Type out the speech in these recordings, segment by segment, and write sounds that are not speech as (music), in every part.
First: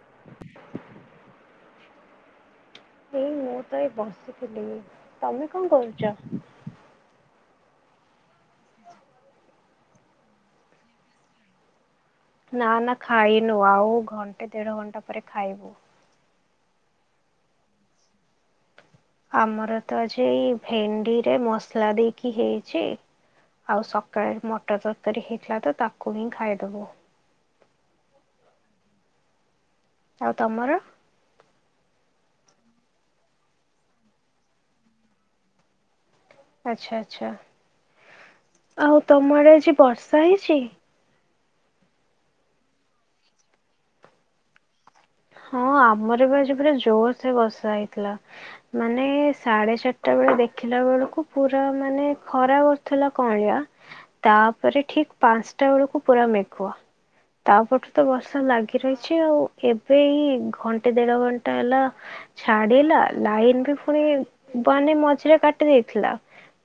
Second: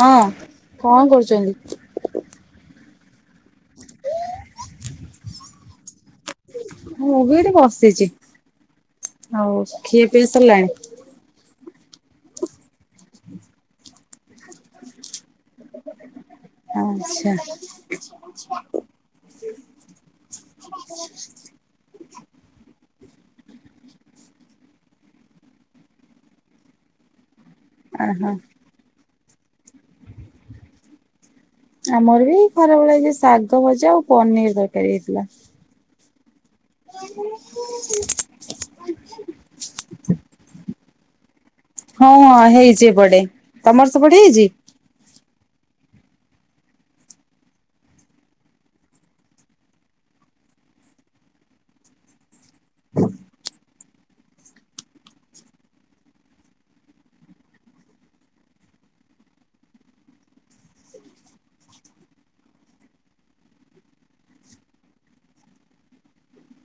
ହଁ କଁ କରୁଚନ୍ତି? ଏଇ ମୁଁ ତ ଏଇ ବସିଥିଲି ତମେ କଁ କରୁଚ? ମୁଁ ବି ଏଠି ବସିଚି ଆଉ ଖିଆ ପିଆ ସର୍ ଲାଣି? ନା ନା ଖାଇନୁ ଆଉ ଘଣ୍ଟେ ଦେଢ ଘଣ୍ଟା ପରେ ଖାଇବୁ। ଆଚ୍ଛା। ଛ ଆମର ତ ଆଜି ଏଇ ଭେଣ୍ଡିରେ ମସଲା ଦେଇକି ହେଇଛି। ଆଉ ସକାଳେ ମଟର୍ ତରକାରୀ ହେଇଥିଲା ତ ତାକୁ ହିଁ ଖାଇଦବୁ। ଆହ। ଆଉ ତମର? ଆମର ବି ଖରା ବେଳେ ଆଜି ଶାଗ ଭଜା ଆଉ ପନିର୍ ତରକାରୀ ହେଇଥିଲା। ଆଚ୍ଛା ଆଚ୍ଛା ଆଉ ତମ ଆଡେ ବର୍ଷା ହେଇଛି? ହଁ ହେଇଚି ଏପଡେ ତମର ସେପଡେ ହେଇଚି? ହଁ ଆମର ବି ଆଜି ପୁରା ଜୋର୍ ସେ ବର୍ଷା ହେଇଥିଲା। ମାନେ ସାଢେ ଚାରିଟା ବେଳେ ଦେଖିଲା ବେଳକୁ ପୁରା ମାନେ ଖରା କରୁଥିଲା କଁ ଳିଆ ତାପରେ ଠିକ୍ ପାଁଶ୍ ଟା ବେଳକୁ ପୁରା ମେଘୁଆ। ତା ପରଠୁ ତ ବର୍ଷା ଲାଗି ରହିଛି ଆଉ ଏ ବେ ଏଇ ଘଣ୍ଟେ ଦେଢ ଘଣ୍ଟା ହେଲା ଛାଡିଲା ଲାଇନ୍ ବି ପୁଣି ବାନେ ମଝିରେ କାଟି ଦେଇଥିଲା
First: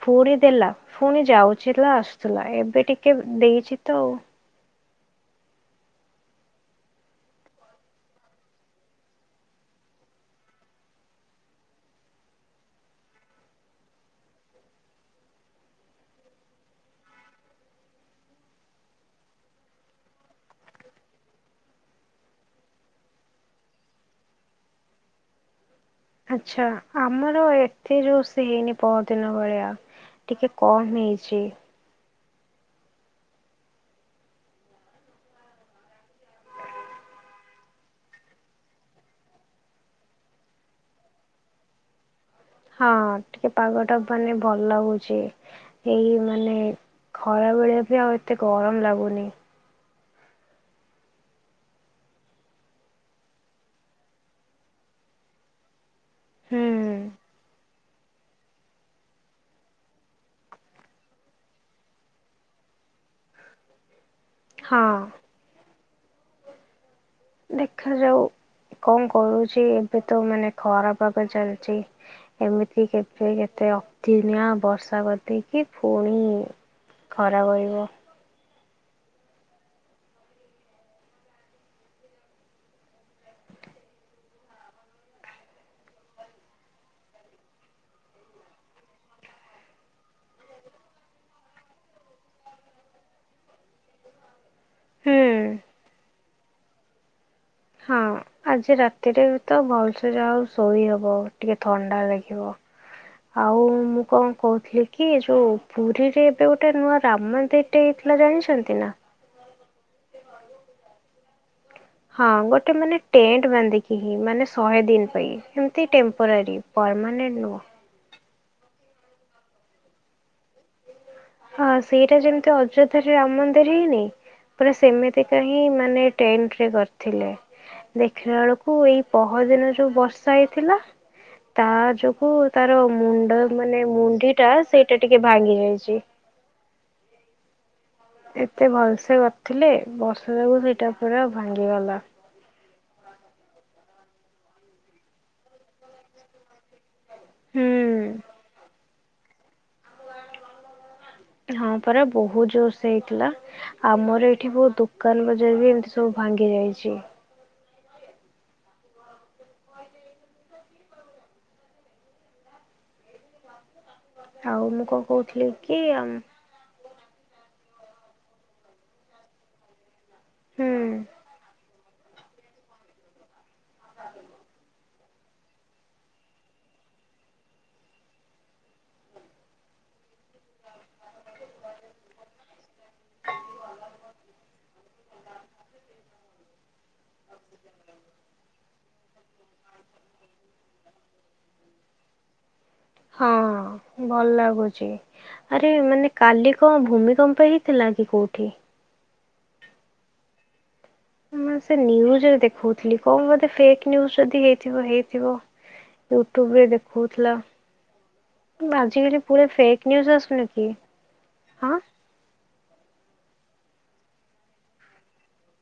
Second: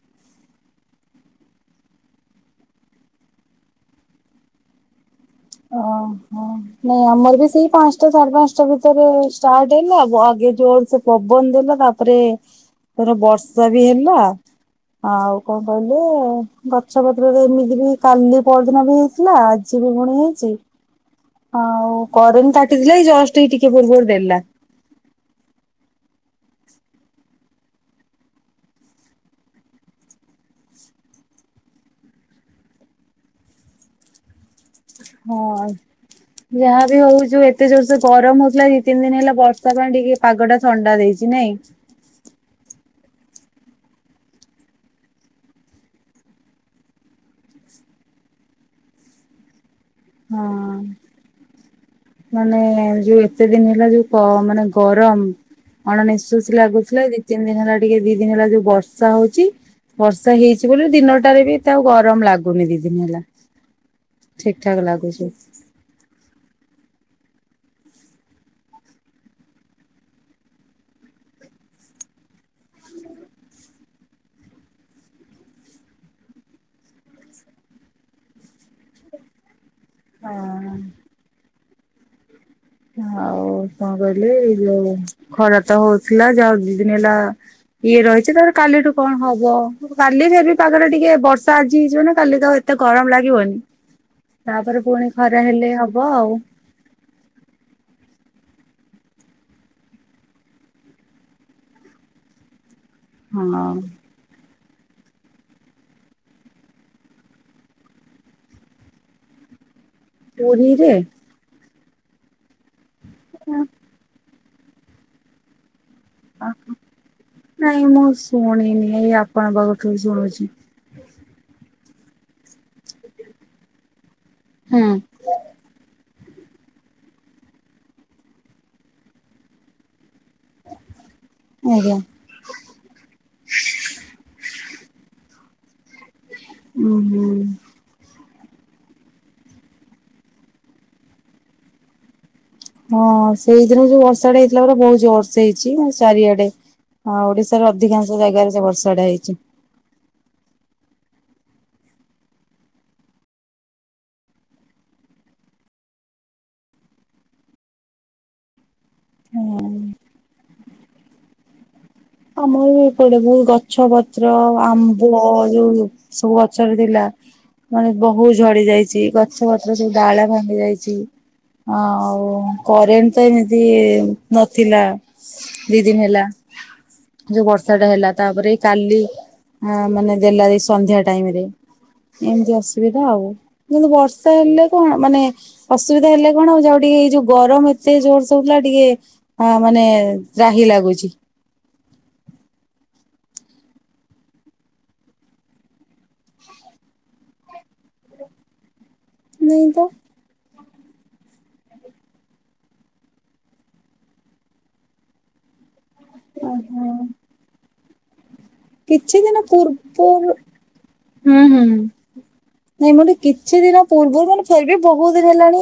ପୁଣି ଦେଲା ଫୁଣି ଯାଉଛିଲା ଆସୁଥିଲା ଏବେ ଟିକେ ଦେଇଚି ତ ଆଉ। ଓ ହୋ। ନାଇଁ ଆମର ବି ସେଇ ପାଁଶ୍ ଟା ସାଢେ ପାଁଶ୍ ଟା ଭିତରେ ଷ୍ଟାର୍ଟ୍ ହେଲା ବ ଆଗେ ଯୋର୍ ସେ ପବନ ଦେଲା ତା ଏବେ ବର୍ଷା ବି ହେଲା। ଆଉ କଣ କହିଲୁ ଗଛ ପତ୍ରରେ ଏମିତି ବି କାଲି ପରଦିନ ବି ଥିଲା ଆଜି ବି ପୁଣି ହେଇଛି। ଆଉ କରେଣ୍ଟ କାଟିଥିଲା ଏଇ ଜଷ୍ଟ ଏଇ ଟିକେ ପୂର୍ବରୁ ଦେଲା। ଆଛା ଆମର ଏତେ ଯୋର ସେ ହେଇନି ପର ଦିନ ଭଳିଆ। ଟିକେ କମ୍ ହେଇଛି। ହଁ। ଯାହା ବିି ହୋଉ ଯୋଉ ଏତେ ଜୋରସେ ଗରମ ହୋଉଥିଲା ଦି ତିନି ଦିନ ହେଲା ବର୍ଷା ପାଇଁ ଟିକେ ପାଗ ଟା ଥଣ୍ଡା ଦେଇଛି ନାଇଁ। ହଁ ଟିକେ ପାଗ ଟା ମାନେ ଭଲ ଲାଗୁଚି। ଏଇ ମାନେ ଖରାବେଳେ ବି ଆଉ ଏତେ ଗରମ ଲାଗୁନି। ହଁ। ମାନେ ଯୋଉ ଏତେ ଦିନ ହେଲା ଯୋଉ ମାନେ ଗରମ। ଅଣ ନିଶ୍ବାସି ହୁଁ ଲାଗୁଥିଲା ଏଇ ଦି ତିନି ଦିନ ହେଲା ଟିକେ ଦି ଦିନ ହେଲା ଯୋଉ ବର୍ଷା ହୋଉଚି ବର୍ଷା ହେଇଚି ବୋଲି ଦିନଟାରେ ବି ଏତେ ଆଉ ଗରମ ଲାଗୁନି ଦିଦିନ ହେଲା। ଠିକ୍ ଠାକ ହଁ ଲାଗୁଚି। ଦେଖାଯାଉ କଣ କରୁଚି ଏବେ ତ ମାନେ ଖରାପାଗ ଚାଲିଚି। ଏମିତି କେତେ କେତେ ଅତିନିଆ ବର୍ଷା କରିଚିକି ପୁଣି ଖରା କରିବ। ଅହଁ। ଆଉ କଣ କହିଲି ଏଇ ଯୋଉ ଖରା ତ ହୋଉଥିଲା ଯାହୋଉ ଦି ଦିନ ହେଲା ଇଏ ରହିଛି ତାର କାଲିଠୁ କଣ ହବ? କାଲି ଯଦି ପାଗଟା ଟିକେ ବର୍ଷା ଆଜି ହେଇଚି ମାନେ କାଲି ତ ଆଉ ଏତେ ଗରମ ଲାଗିବନି। ତାପରେ ପୁଣି ଖରା ହୁଁ। ହେଲେ ହବ ଆଉ। ହଁ। ଆଜି ରାତିରେ ବି ତ ଭଲସେ ଯାହା ହୋଉ ଶୋଇ ହବ ଟିକେ ଥଣ୍ଡା ଲାଗିବ। ଆଉ ହଁ ମୁଁ କଣ କହୁଥିଲି କି ଯୋଉ ପୁରୀରେ ଏବେ ଗୋଟେ ନୂଆ ରାମ୍ ମନ୍ଦିରଟେ ହେଇଥିଲା ଜାଣିଛନ୍ତି ନା? ପୁରୀରେ। ହଁ ଗୋଟେ ମାନେ ଟେଣ୍ଟ ବାନ୍ଧିକି ହି ମାନେ ଶହେ ଦିନ ପାଇଁ ଏମତି ଅହ ନାଇଁ ମୁଁ ଶୁଣିନି ଏଇ ଆପଣଙ୍କ ଠୁ ଶୁଣୁଛି। ହଁ ସେଇଟା ଯେମିତି ଅଯୋଧ୍ୟାରେ ରାମ ମନ୍ଦିର ହେଇନି ପୁରା ସେମିତି ସେମିତିକାହିଁ ମାନେ ଟେଣ୍ଡେରେ କରିଥିଲେ। ଦେଖିଲା ବେଳକୁ ଏଇ ପହର ଦିନ ଯୋଉ ବର୍ଷା ହେଇଥିଲା। ତା ଆଜ୍ଞା ଯୋଗୁ ତାର ମୁଣ୍ଡ ମାନେ ମୁଣ୍ଡି ଟା ସେଇଟା ଟିକେ ଭାଙ୍ଗି ଯାଇଚି। ଉଁ ହୁଁ। ଏତେ ଭଲସେ କରିଥିଲେ ବର୍ଷା ଯୋଗୁ ସେଇଟା ପୁରା ଭାଙ୍ଗିଗଲା। ହଁ ସେଇଦିନ ଯୋଉ ବର୍ଷାଟେ ହେଇଥିଲା ପୁରା ବହୁତ୍ ଜୋର୍ ସେ ହେଇଛି ମାନେ ଚାରିଆଡେ। ହଁ ଓଡିଶାର ହୁଁ ଅଧିକାଂଶ ଜାଗାରେ ସେ ବର୍ଷା ଟା ହେଇଛି। ହଁ ପରା ବହୁତ ଜୋର୍ ସେ ହେଇଥିଲା। ଆମର ଏଠି ବହୁତ ଦୋକାନ ବଜାର ବି ଏମିତି ସବୁ ଭାଙ୍ଗି ଯାଇଛି। ହଁହଁ। ଆମର ବି ଏପଟେ ବହୁତ୍ ଗଛ ଗଛ ପତ୍ର ଆଉ ମୁଁ କଣ ଆମ୍ବ କହୁଥିଲି କି ଯୋଉ ସବୁ ହୁଁ ଗଛରେ ଥିଲା ମାନେ ବହୁତ୍ ଝଡି ଯାଇଚି, ଗଛ ପତ୍ର ସବୁ ଡାଳ ଭାଙ୍ଗି ଯାଇଚି। ଆଉ କରେଣ୍ଟ ତ ଏମିତି ନଥିଲା ଦି ଦିନି ହେଲା। ଯୋଉ ବର୍ଷା ଟା ହେଲା, ତାପରେ କାଲି ଅଁ ମାନେ ଦେଲା ଏଇ ସନ୍ଧ୍ୟା ଟାଇମ୍ ରେ। ଏମତି ଅସୁବିଧା ଆଉ। କିନ୍ତୁ ବର୍ଷା ହେଲେ କଣ ମାନେ ଅସୁବିଧା ହେଲେ କଣ ଯାହା ହଉ ଟିକେ ଏଇ ଯୋଉ ଗରମ ଏତେ ଜୋରସେ ହଉଥିଲା ଟିକେ ହଁ ମାନେ ତ୍ରାହି ଲାଗୁଚି। ହଁ ଭଲ ଲାଗୁଚି। ଆରେ ମାନେ କାଲି କଣ ଭୂମିକମ୍ପ ହେଇଥିଲା କି କୋଉଠି? ନାଇଁ ତ। ମୁଁ ସେ ନ୍ୟୁଜ ଦେଖଉଥିଲି, କଣ ବୋଧେ ଫେକ୍ ନ୍ୟୁଜ ଯଦି ହେଇଥିବ ହେଇଥିବ। ୟୁଟ୍ୟୁବ ରେ ଓହୋ ଦେଖଉଥିଲା ଆଜିକାଲି କିଛି ଦିନ ପୁରା ଫେକ୍ ନ୍ୟୁଜ ପୂର୍ବରୁ ଆସୁନି କି ହୁଁ ହୁଁ। ହଁ ନାଇଁ ମାନେ କିଛି ଦିନ ପୂର୍ବରୁ ମାନେ ଫେର୍ ବି ବହୁତ୍ ଦିନ ହେଲାଣି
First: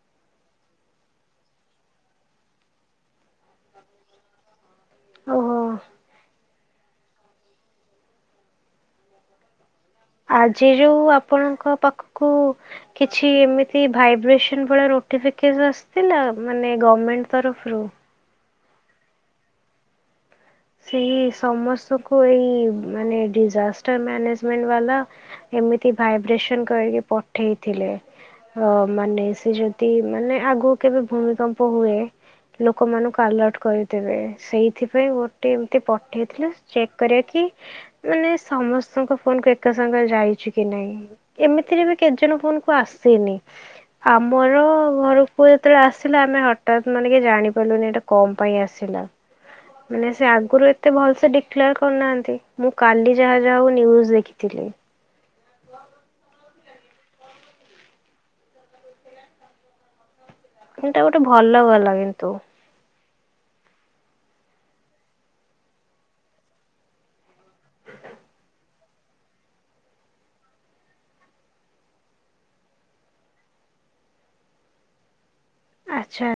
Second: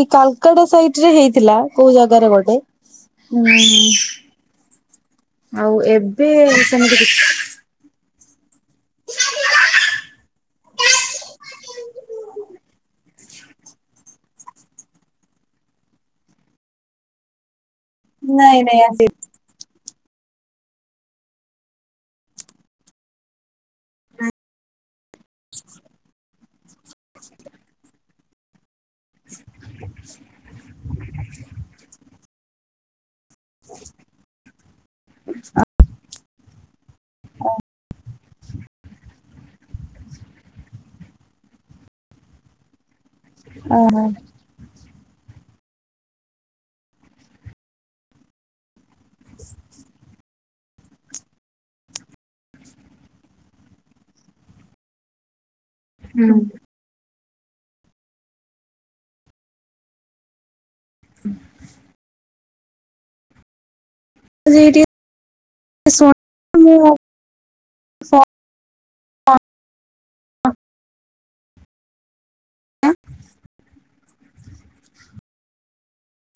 ଏଇ କାଲକାଟା ସାଇଟ୍ ରେ ହେଇଥିଲା କୋଉ ଜାଗାରେ ଗୋଟେ। ଓହୋ ଆଉ ଏବେ ସେମିତି କିଛି ଆଜି ଯଉ ଆପଣଙ୍କ ପାଖକୁ କିଛି ଏମିତି ଭାଇବ୍ରେସନ୍ ଭଳିଆ ନୋଟିଫିକେସ ଆସିଥିଲା ମାନେ ଗମେଣ୍ଟ ତରଫରୁ? ନାଇଁ ନାଇଁ ଆସି ସେଇ ସମସ୍ତଙ୍କୁ ଏଇ ମାନେ ଡିଜାସ୍ ଷ୍ଟର୍ ମ୍ୟାନେଜମେଣ୍ଟ ବାଲା ଏମିତି ଭାଇବ୍ରେସନ୍ କରିକି ପଠେଇଥିଲେ। ହଁ ମାନେ ସେ ଯଦି ମାନେ ଆଗକୁ କେବେ ଭୂମିକମ୍ପ ହୁଏ ଲୋକମାନଙ୍କୁ ଆଲର୍ଟ କରିଦେବେ। ସେଇଥିପାଇଁ ମୋ ତେ ପଠେଇଥିଲ ଚେକ୍ କରେ କି ମାନେ ସମସ୍ତଙ୍କ ଫୋନ କୁ ଏକା ସାଙ୍ଗେ ଯାଇଚି କି ନାଇଁ। ଏମିତିରେ ବି କେତେଜଣ ଫୋନ କୁ ଆସ୍ ସେନି। ଓହୋ। ଆମର ଘରକୁ ଯେତେବେଳେ ଆସିଲା ଆମେ ହଠାତ୍ ମାନେ କିଛି ଜାଣି ପାରିଲୁନି ଏଟା କଣ ପାଇଁ ଆସିଲା। ମାନେ ସେ ଆଗରୁ ଏତେ ଭଲ ସେ ଡିକଲାର କରିନାହାନ୍ତି। ମୁଁ କାଲି ଯାହା ଯାହା ହଉ ନ୍ୟୁଜ ଦେଖିଥିଲି। (unintelligible) (unintelligible) ଏଇଟା ଗୋଟେ ଭଲ କଲା କିନ୍ତୁ। ସେଇଠି (unintelligible) ମୁଁ (unintelligible) ଆଚ୍ଛା।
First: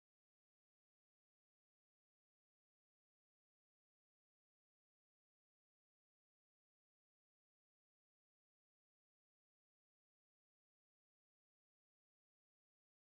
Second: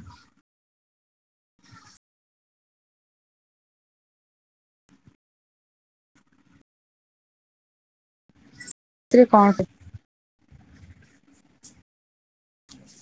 (unintelligible) କଣ ଟେ?